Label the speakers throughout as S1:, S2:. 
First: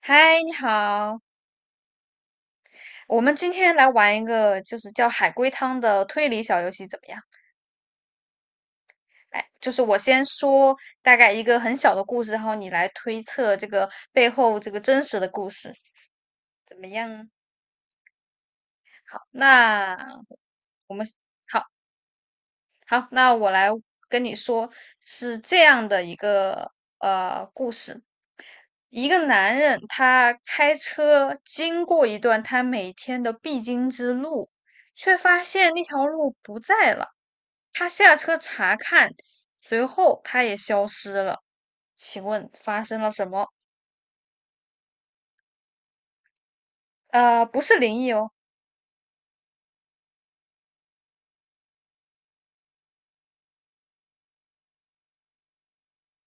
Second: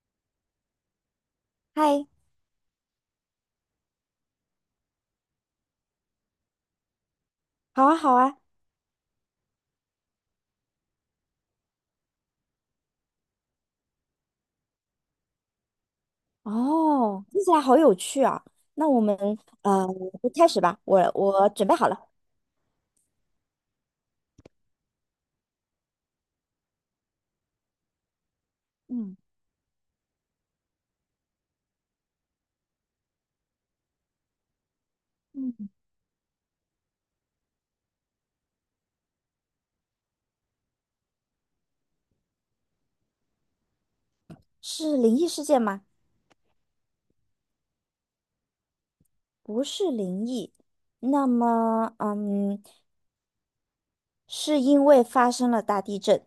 S1: 嗨，你好，
S2: 嗨，
S1: 我们今天来玩一个就是叫海龟汤的推理小游戏，怎么样？
S2: 好啊，好啊。
S1: 来，就是我先说大概一个很小的故事，然后你来推测这个背后这个真实的故事，怎么
S2: 哦，
S1: 样？
S2: 听起来好有趣啊。那我们
S1: 好，
S2: 呃，
S1: 那
S2: 就开始吧。
S1: 我
S2: 我
S1: 们
S2: 我
S1: 好
S2: 准备好了。
S1: 好，那我来跟你说，是这样的一个故事，一
S2: 嗯。
S1: 个男人他开车经过一段他每天的必经之路，却发
S2: 嗯，
S1: 现那条路不在了。他下车查看，随后他也消失了。请问发生了什么？
S2: 是灵异事件吗？
S1: 不是灵异哦。
S2: 不是灵异。那么，嗯，是因为发生了大地震，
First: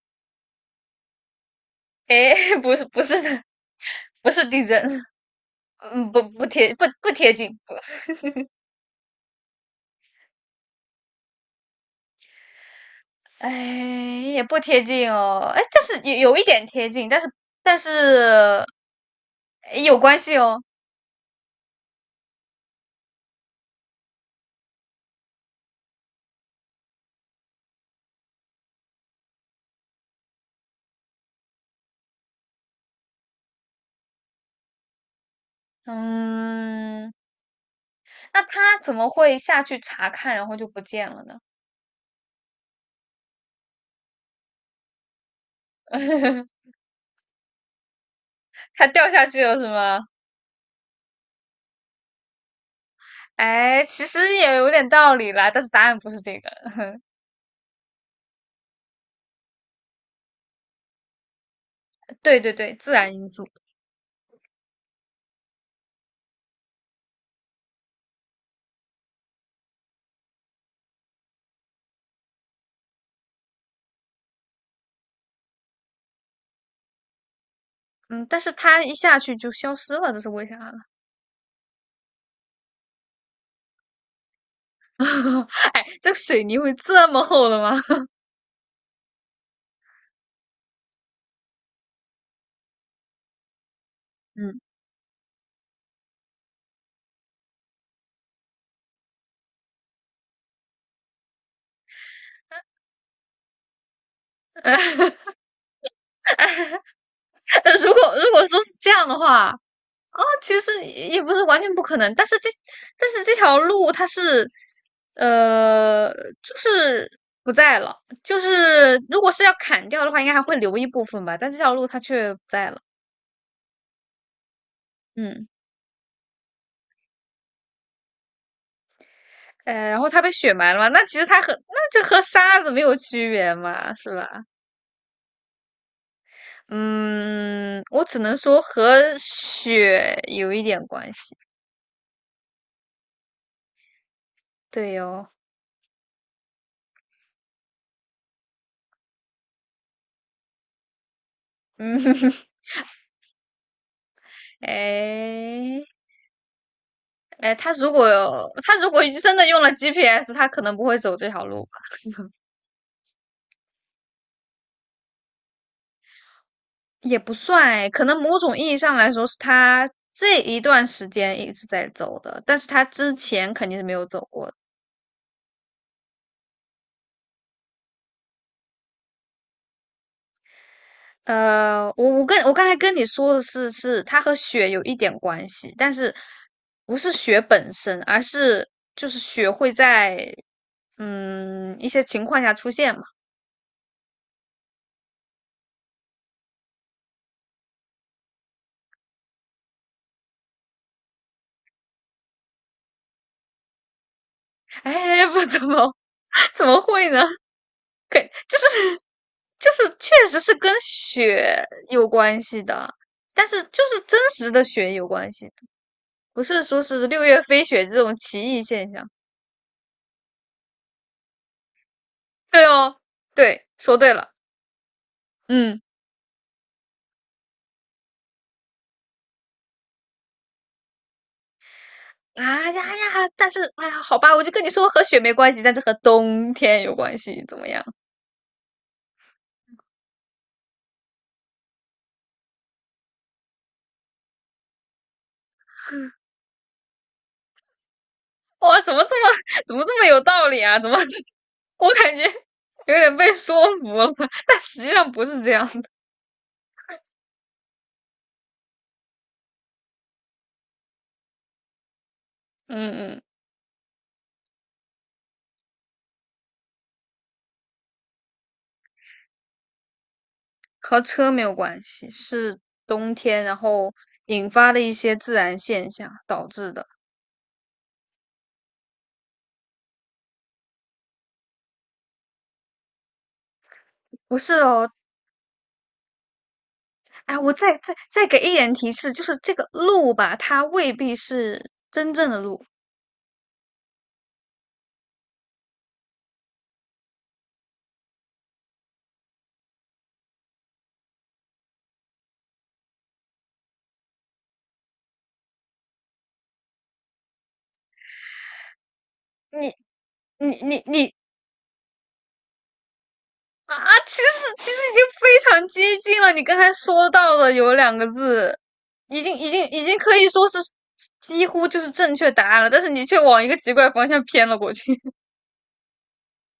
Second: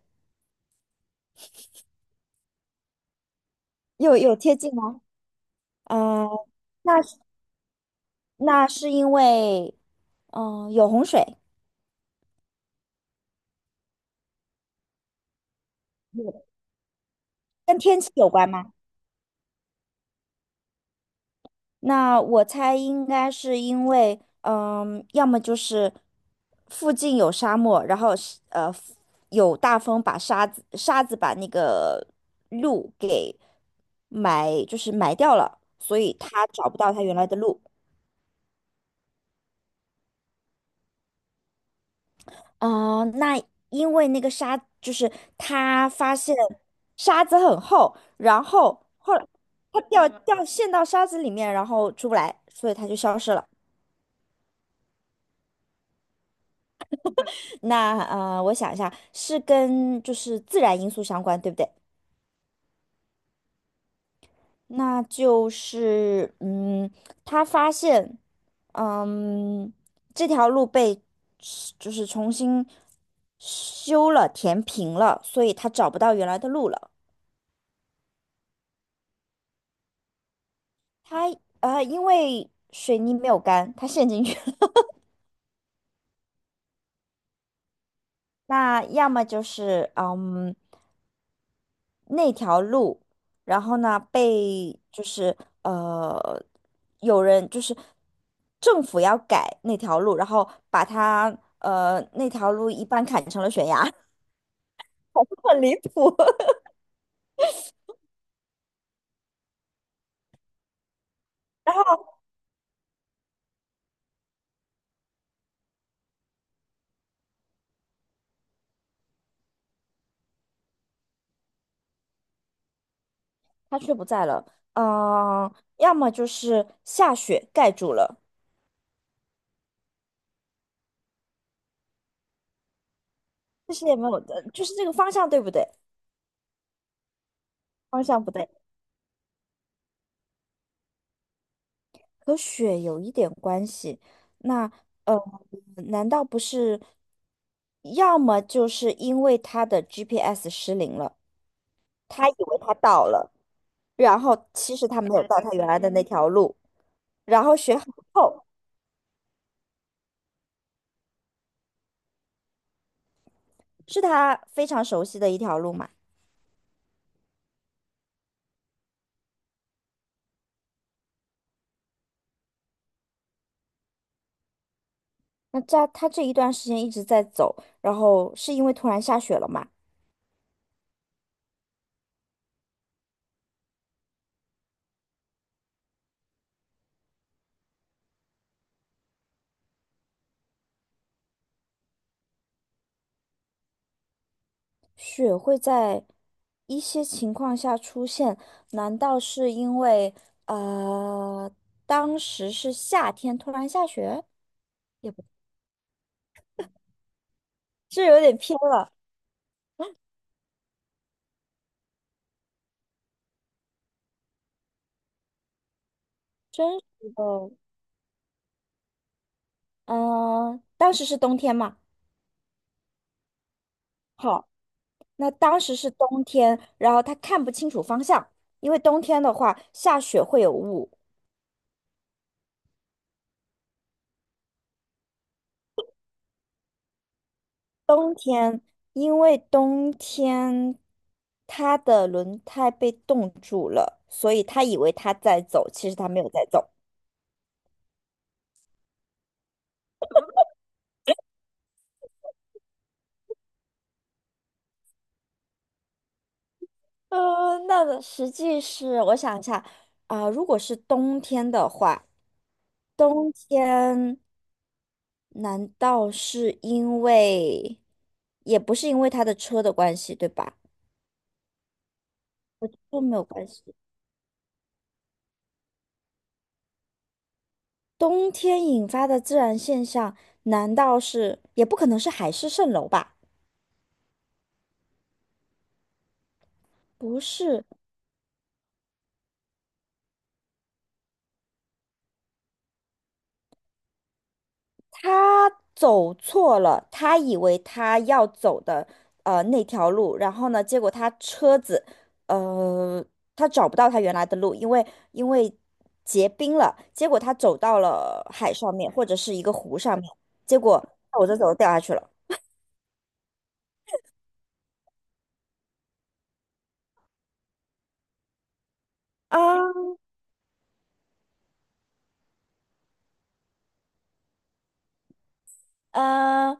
S1: 诶，不是，不是的，
S2: 有
S1: 不
S2: 有
S1: 是
S2: 贴
S1: 地
S2: 近
S1: 震。
S2: 吗？
S1: 嗯，不
S2: 呃，
S1: 不贴不
S2: 那
S1: 不
S2: 是
S1: 贴近，不。
S2: 因为，嗯、有洪水，
S1: 哎，也不贴近哦。哎，但是有一
S2: 有
S1: 点贴近，但是但
S2: 跟天气有关
S1: 是
S2: 吗？
S1: 诶有关系哦。
S2: 那我猜应该是因为，嗯，要么就是附近有沙漠，然后是有大风把沙子把那个路给埋，就是埋掉了，所以他找不到他
S1: 嗯。
S2: 原来的路。
S1: 那他怎么会下去查看，然后就不见了呢？
S2: 啊、那因为那个沙就是他发现 沙子很厚，然后
S1: 他掉
S2: 后
S1: 下
S2: 来
S1: 去了是
S2: 他
S1: 吗？
S2: 陷到沙子里面，然后出不来，所以他就消失了。
S1: 哎，其实也有点道理啦，但是答案不是这个。
S2: 那我想一下，是跟就是自然因素相关，对不对？
S1: 对对对，自然因素。
S2: 那就是嗯，他发现嗯这条路被就是重新修了，填平了，所以他找不到原来的路了。
S1: 嗯，但是他一下去就消失了，这是为啥呢？
S2: 他因为水泥没有干，他陷进去了。
S1: 哎，这个水泥会这么厚的吗？
S2: 那要么就是嗯。那条路，然后呢
S1: 嗯，
S2: 被就是呃有人就是政府要改那条路，然后把它那条路一半砍成了悬崖。很离谱。
S1: 如果说是这样的话，其实也不是完全
S2: 然
S1: 不可能，
S2: 后
S1: 但是这条路它是呃，就是不在了，就是如果是要砍掉的话，应该还会留一部分吧，但这条路它却不在了。
S2: 它却不在了，
S1: 嗯。
S2: 嗯、要么就是下雪盖住了，
S1: 哎，然后它被雪埋了嘛？那其实它这和沙子没有区别
S2: 但是
S1: 嘛，
S2: 也没
S1: 是
S2: 有
S1: 吧？
S2: 的，就是这个方向对不对？
S1: 嗯，我
S2: 方
S1: 只
S2: 向不
S1: 能
S2: 对。
S1: 说和雪有一点关系。
S2: 和雪有一点关系。那
S1: 对哟、
S2: 呃，
S1: 哦。
S2: 难道不是？要么就是因为他的 GPS 失灵了，
S1: 嗯。
S2: 他以 为他到了，然后其实他没有到他原来
S1: 哎，
S2: 的那条路，然
S1: 哎，
S2: 后
S1: 他
S2: 雪很
S1: 如果
S2: 厚，
S1: 他如果真的用了 GPS，他可能不会走这条路吧？
S2: 是他非常熟悉的一条路嘛。
S1: 也不算哎，可能某种意义上来说是他这一段时间一直在走的，但是他之前肯定是没有走过的。
S2: 那这他这一段时间一直在走，然后是因为突然下雪了嘛？
S1: 我刚才跟你说的是，是它和雪有一点关系，但是不是雪本身，而是就是雪会在一些情况下出现嘛。
S2: 雪会在一些情况下出现，难道是因为呃当时是夏天突然下雪？也不
S1: 哎，不怎么 怎么会呢？
S2: 这有
S1: 给
S2: 点
S1: 就
S2: 偏了。
S1: 是就是确实是跟雪有关系的，但是就是真实的雪有关系，不是
S2: 真
S1: 说是
S2: 实
S1: 六月
S2: 的，
S1: 飞雪这种奇异现象。
S2: 嗯、当时是冬天嘛？
S1: 对哦，对，说对了。
S2: 好，那当时
S1: 嗯。
S2: 是冬天，然后他看不清楚方向，因为冬天的话下雪会有雾。
S1: 啊呀哎呀！但是哎呀，好吧，我就跟你说和雪没关系，但是和冬天有关系，怎么样？
S2: 冬天，因为冬天它的轮胎被冻住了，所以他以为他在走，其实他没有在走。
S1: 哇，怎么这么有道理啊？怎么 我感觉有点被说服了？但实际上不是这样的。
S2: 呃，那个实际是，我想一下，啊、如果是冬天的话，
S1: 嗯嗯。
S2: 冬天难道是因为，也不是因为他的车的关系，对吧？
S1: 和车没有关系，是
S2: 都
S1: 冬
S2: 没有
S1: 天，
S2: 关
S1: 然
S2: 系。
S1: 后引发的一些自然现象导致的。
S2: 冬天引发的自然现象，难道是，也不可能是海市蜃楼吧？
S1: 不是哦。
S2: 不
S1: 哎，我
S2: 是，
S1: 再给一点提示，就是这个路吧，它未必是真正的路。
S2: 他走错了，他以为他要走的那条路，然后呢，结果他车子呃他找不到他原来的路，因为结冰了，结果他走到了海上面或者是一个
S1: 你
S2: 湖上面，结
S1: 你你
S2: 果
S1: 你
S2: 走着走着掉下去了。
S1: 啊，其实已经非常接近了。你刚才说到的有两个字，
S2: 啊，
S1: 已经可以说是几乎就是正确答案了，但是你却往一个奇怪方向偏了过去。
S2: 呃，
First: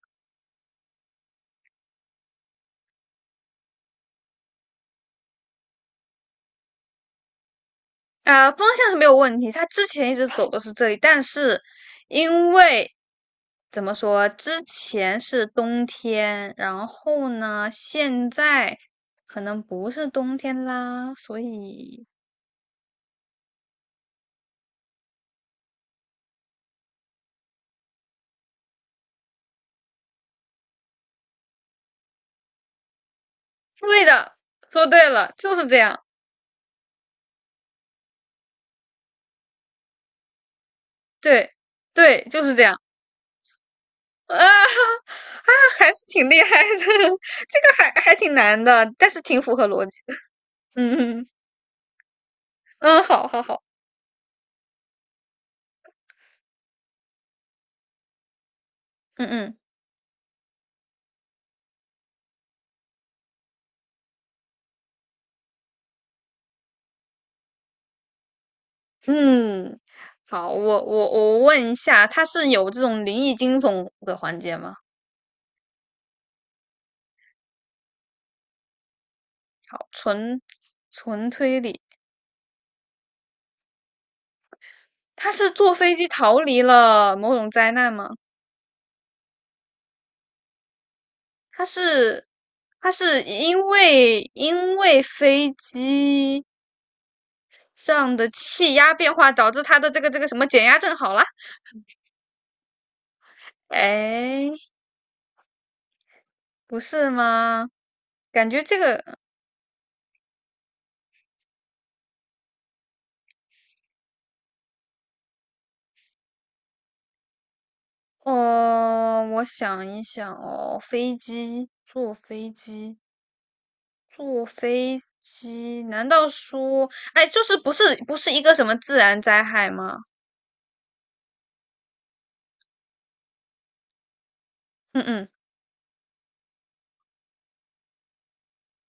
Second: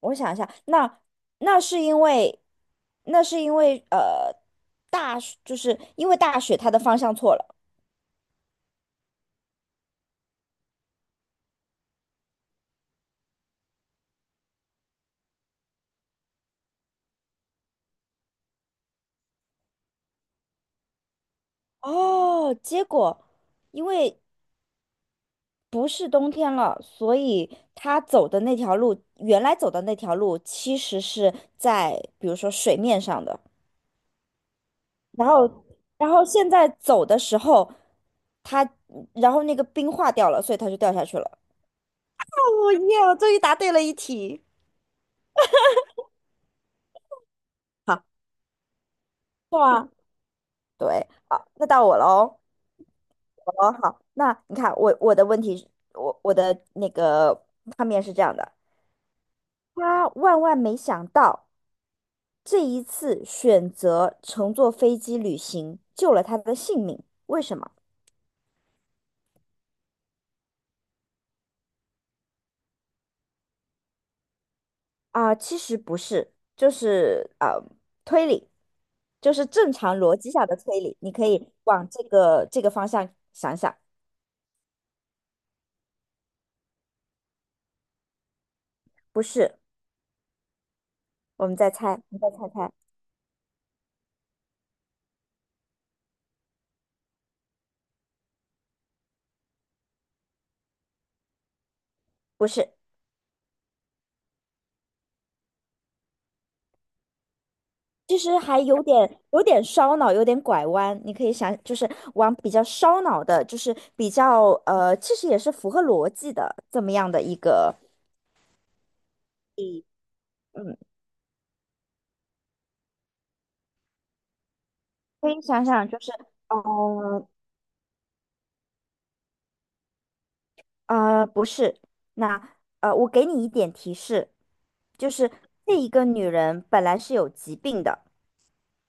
S2: 我想一下，那那是因为那是因为呃大就是因为大雪它的方向错了。
S1: 啊、方向是没有问题，他之前一直走的是这里，但是因为怎么说，之前是冬天，然后呢，现在可能不是冬天啦，所以
S2: 哦，结果因为不是冬天了，所以他走的那条路，原来走的那条路，其实是在比如说水面上的，
S1: 对的，说对
S2: 然
S1: 了，就
S2: 后，
S1: 是这样。
S2: 然后现在走的时候，他，然后那个冰化掉了，所以他就掉下去了。
S1: 对对，就是这
S2: 哦
S1: 样。
S2: 耶！我终于答对了一
S1: 啊
S2: 题。
S1: 啊，还是挺厉害的，这个还
S2: 好，
S1: 还挺难的，但是挺符合逻
S2: 哇，
S1: 辑的。
S2: 对，
S1: 嗯嗯。
S2: 好，那到我喽，
S1: 嗯，好好
S2: 我
S1: 好，
S2: 喽，好，那你看我的问题是，我的那个画面是这样的，
S1: 嗯嗯。
S2: 他万万没想到。这一次选择乘坐飞机旅行救了他的性命，为什么？
S1: 嗯，好，我问一下，它是有这种灵异惊悚的环节吗？
S2: 啊、其实不是，就是推理，就是正
S1: 好，
S2: 常逻辑
S1: 纯
S2: 下的推理，你可
S1: 纯
S2: 以
S1: 推理，
S2: 往这个这个方向想想，
S1: 他是坐飞机逃离了某种灾难吗？
S2: 不是，我们
S1: 他
S2: 再猜，你
S1: 是
S2: 再猜猜，
S1: 他是因为飞机上的气压变化导致他的这个什么减压症好了？
S2: 不是，
S1: 哎，不是吗？
S2: 其实
S1: 感
S2: 还
S1: 觉这
S2: 有
S1: 个
S2: 点有点烧脑，有点拐弯，你可以想，就是往比较烧脑的，就是比较其实也是符合逻辑的这么样的一个。
S1: 哦，我
S2: 嗯。
S1: 想一想哦，飞机坐飞机。坐飞
S2: 可以想
S1: 机？
S2: 想，就
S1: 难
S2: 是，
S1: 道说，哎，
S2: 呃
S1: 就是不是一个什么自然灾害吗？
S2: 不是，那我给你一点提示，
S1: 嗯
S2: 就
S1: 嗯，
S2: 是这一个女人本来是有疾病的，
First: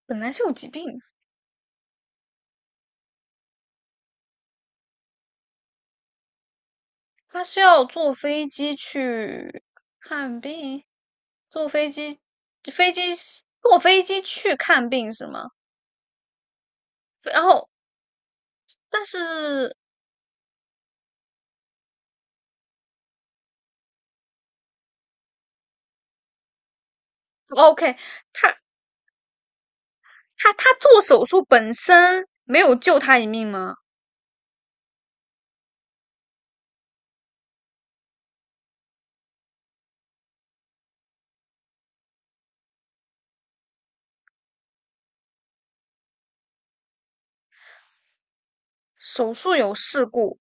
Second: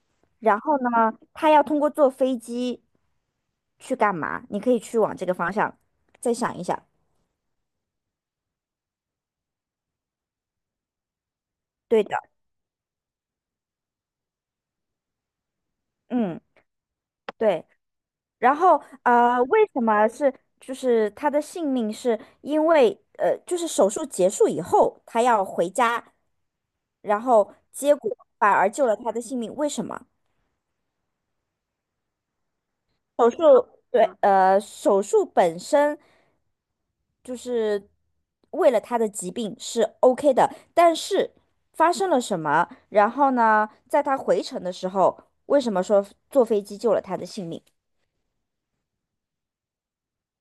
S1: 本来是有
S2: 然
S1: 疾
S2: 后
S1: 病，
S2: 呢，她要通过坐飞机去干嘛？你可以去往这个方向再想一想。
S1: 他是要坐飞机去看病，坐飞
S2: 对的，
S1: 机，飞机是坐飞机去看病是吗？
S2: 嗯，
S1: 飞然
S2: 对。
S1: 后，
S2: 然后
S1: 但
S2: 为
S1: 是
S2: 什么是就是她的性命是因为就是手术结束以后，她要回家，然后
S1: 哦， OK，
S2: 结果反
S1: 他
S2: 而救了她的性命，为什么？
S1: 他他做手术本身没有救他一
S2: 手术，
S1: 命吗？
S2: 对，手术本身就是为了他的疾病是 OK 的，但是发生了什么？然后呢，在他回程的时候，为什么说坐飞机救了他的性命？
S1: 手术有事故，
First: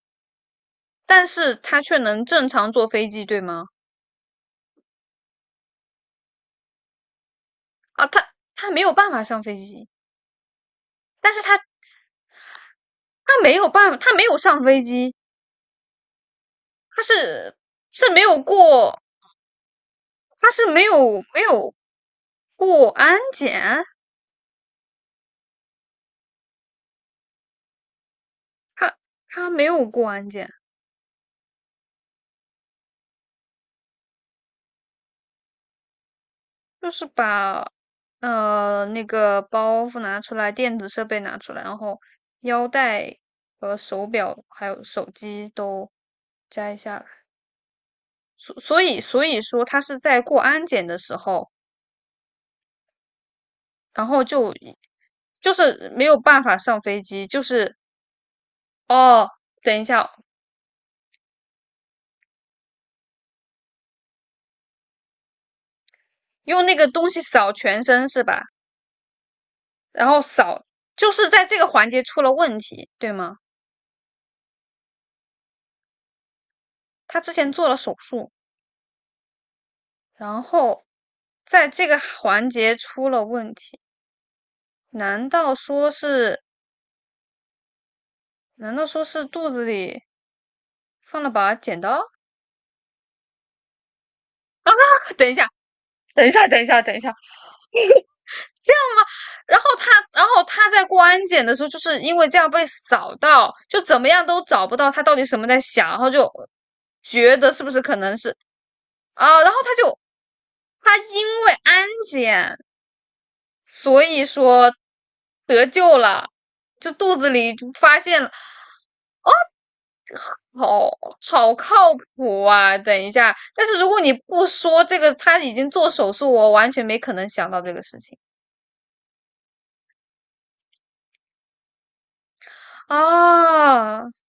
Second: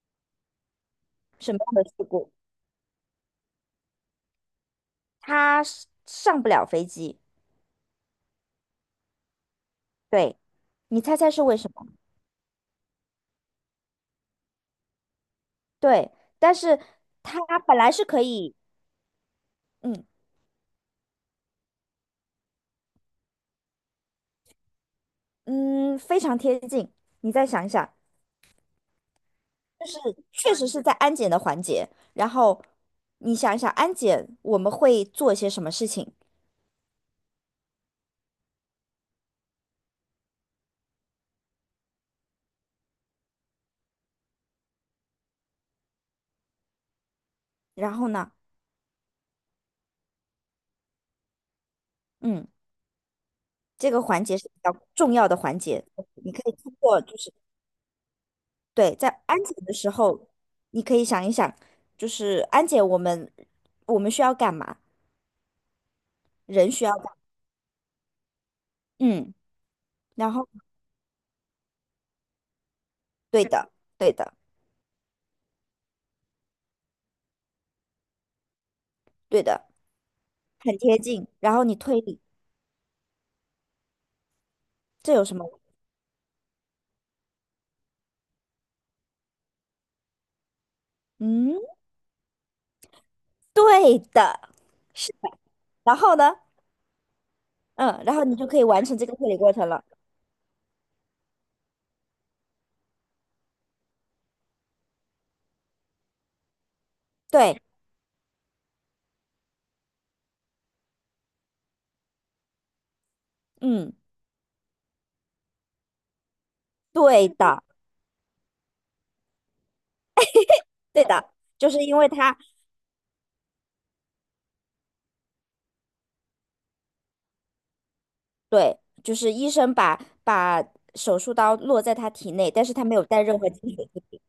S1: 但
S2: 什
S1: 是
S2: 么样
S1: 他
S2: 的
S1: 却
S2: 事
S1: 能
S2: 故？
S1: 正常坐飞机，对吗？
S2: 他是上不了飞机，
S1: 啊，他没有办法上飞机。
S2: 对，你猜猜
S1: 但是
S2: 是为
S1: 他
S2: 什么？
S1: 他没有办法，他没有上飞机，
S2: 对，但是
S1: 他
S2: 他
S1: 是
S2: 本来是
S1: 是没
S2: 可
S1: 有
S2: 以，
S1: 过，
S2: 嗯
S1: 他是没有过安检，
S2: 嗯，非常贴近，你再想一想，
S1: 他他没有
S2: 就
S1: 过
S2: 是
S1: 安检，
S2: 确实是在安检的环节，然后你想一想，安检我们会做一些什么事情？
S1: 就是把那个包袱拿出来，电子设备拿出来，然后腰带和手表还有手机都摘下来，
S2: 然后呢，
S1: 所以说他是在过安检的时候，
S2: 嗯，这个
S1: 然后
S2: 环节是
S1: 就
S2: 比较重要的
S1: 就
S2: 环节，
S1: 是没有
S2: 你可
S1: 办
S2: 以
S1: 法
S2: 通
S1: 上
S2: 过
S1: 飞
S2: 就
S1: 机，
S2: 是
S1: 就是
S2: 对，在
S1: 哦。
S2: 安检的
S1: 等一
S2: 时
S1: 下，
S2: 候，你可以想一想，就是安检我们需要干嘛？
S1: 用
S2: 人
S1: 那
S2: 需
S1: 个
S2: 要干
S1: 东
S2: 嘛，
S1: 西扫全身是吧？
S2: 嗯，
S1: 然后
S2: 然后
S1: 扫就是在这个环节出了问题，对吗？
S2: 对的，对的，
S1: 他之前做了手术，
S2: 对的，
S1: 然
S2: 很
S1: 后
S2: 贴近。然后
S1: 在
S2: 你
S1: 这个
S2: 推理，
S1: 环节出了问题，
S2: 这有
S1: 难
S2: 什
S1: 道
S2: 么？
S1: 说是？难道说是肚子里放了
S2: 嗯，
S1: 把剪刀？
S2: 对的，是
S1: 等一
S2: 的。
S1: 下，
S2: 然后呢？
S1: 等一下。
S2: 嗯，然后你就可以完成这个推理过
S1: 然后
S2: 程了。
S1: 他，然后他在过安检的时候，就是因为这样被扫到，就怎么样都找不到他到底什么在想，然后就觉得
S2: 对，
S1: 是不是可能是啊，然后他就他因为安检，
S2: 嗯，
S1: 所以说得救了，就肚
S2: 对
S1: 子里
S2: 的，
S1: 就发现了。好
S2: 对的，
S1: 好
S2: 就
S1: 靠
S2: 是因为他，
S1: 谱啊！等一下，但是如果你不说这个，他已经做手术，我完全没可能想到这个事情。
S2: 对，就是医生把把手术刀落在他体内，但是他没有带任何金属制
S1: 啊
S2: 品，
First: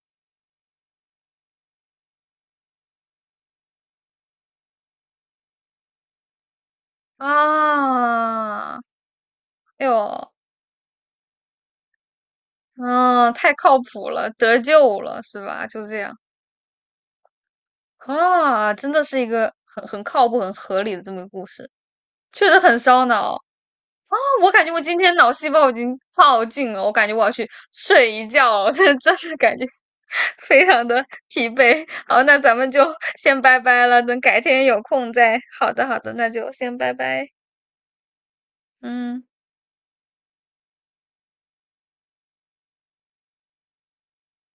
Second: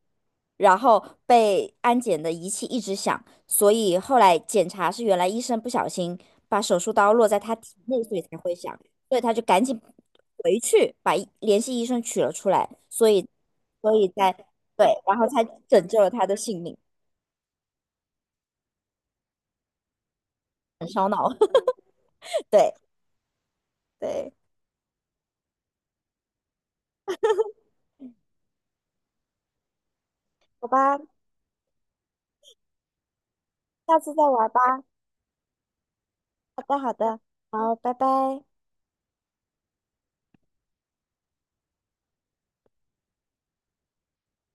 S2: 然后被安检的仪器一直响，所以后来检查是原来医生不小心把手术刀落在他体内，所以才会响，
S1: 啊！
S2: 所以他就赶紧
S1: 哎呦，
S2: 回去把医联系医生取了出来，
S1: 嗯、
S2: 所以
S1: 啊太靠谱了，
S2: 在
S1: 得
S2: 对，
S1: 救
S2: 然
S1: 了
S2: 后
S1: 是
S2: 才
S1: 吧？就
S2: 拯
S1: 这
S2: 救了
S1: 样
S2: 他的性命，
S1: 啊，真的是一个很靠谱、很合
S2: 很
S1: 理的
S2: 烧
S1: 这么个
S2: 脑，
S1: 故事，确 实
S2: 对。
S1: 很烧脑。
S2: 对，
S1: 我感觉我今天脑细胞已经耗尽了，我感觉我要去睡一觉了。我现在真的感觉 非
S2: 好
S1: 常
S2: 吧，
S1: 的疲惫。好，那咱们就先拜拜
S2: 下
S1: 了，
S2: 次
S1: 等
S2: 再
S1: 改
S2: 玩
S1: 天有
S2: 吧。
S1: 空再。好的，好的，那就
S2: 好
S1: 先
S2: 的，
S1: 拜
S2: 好的，
S1: 拜。
S2: 好，拜拜。
S1: 嗯。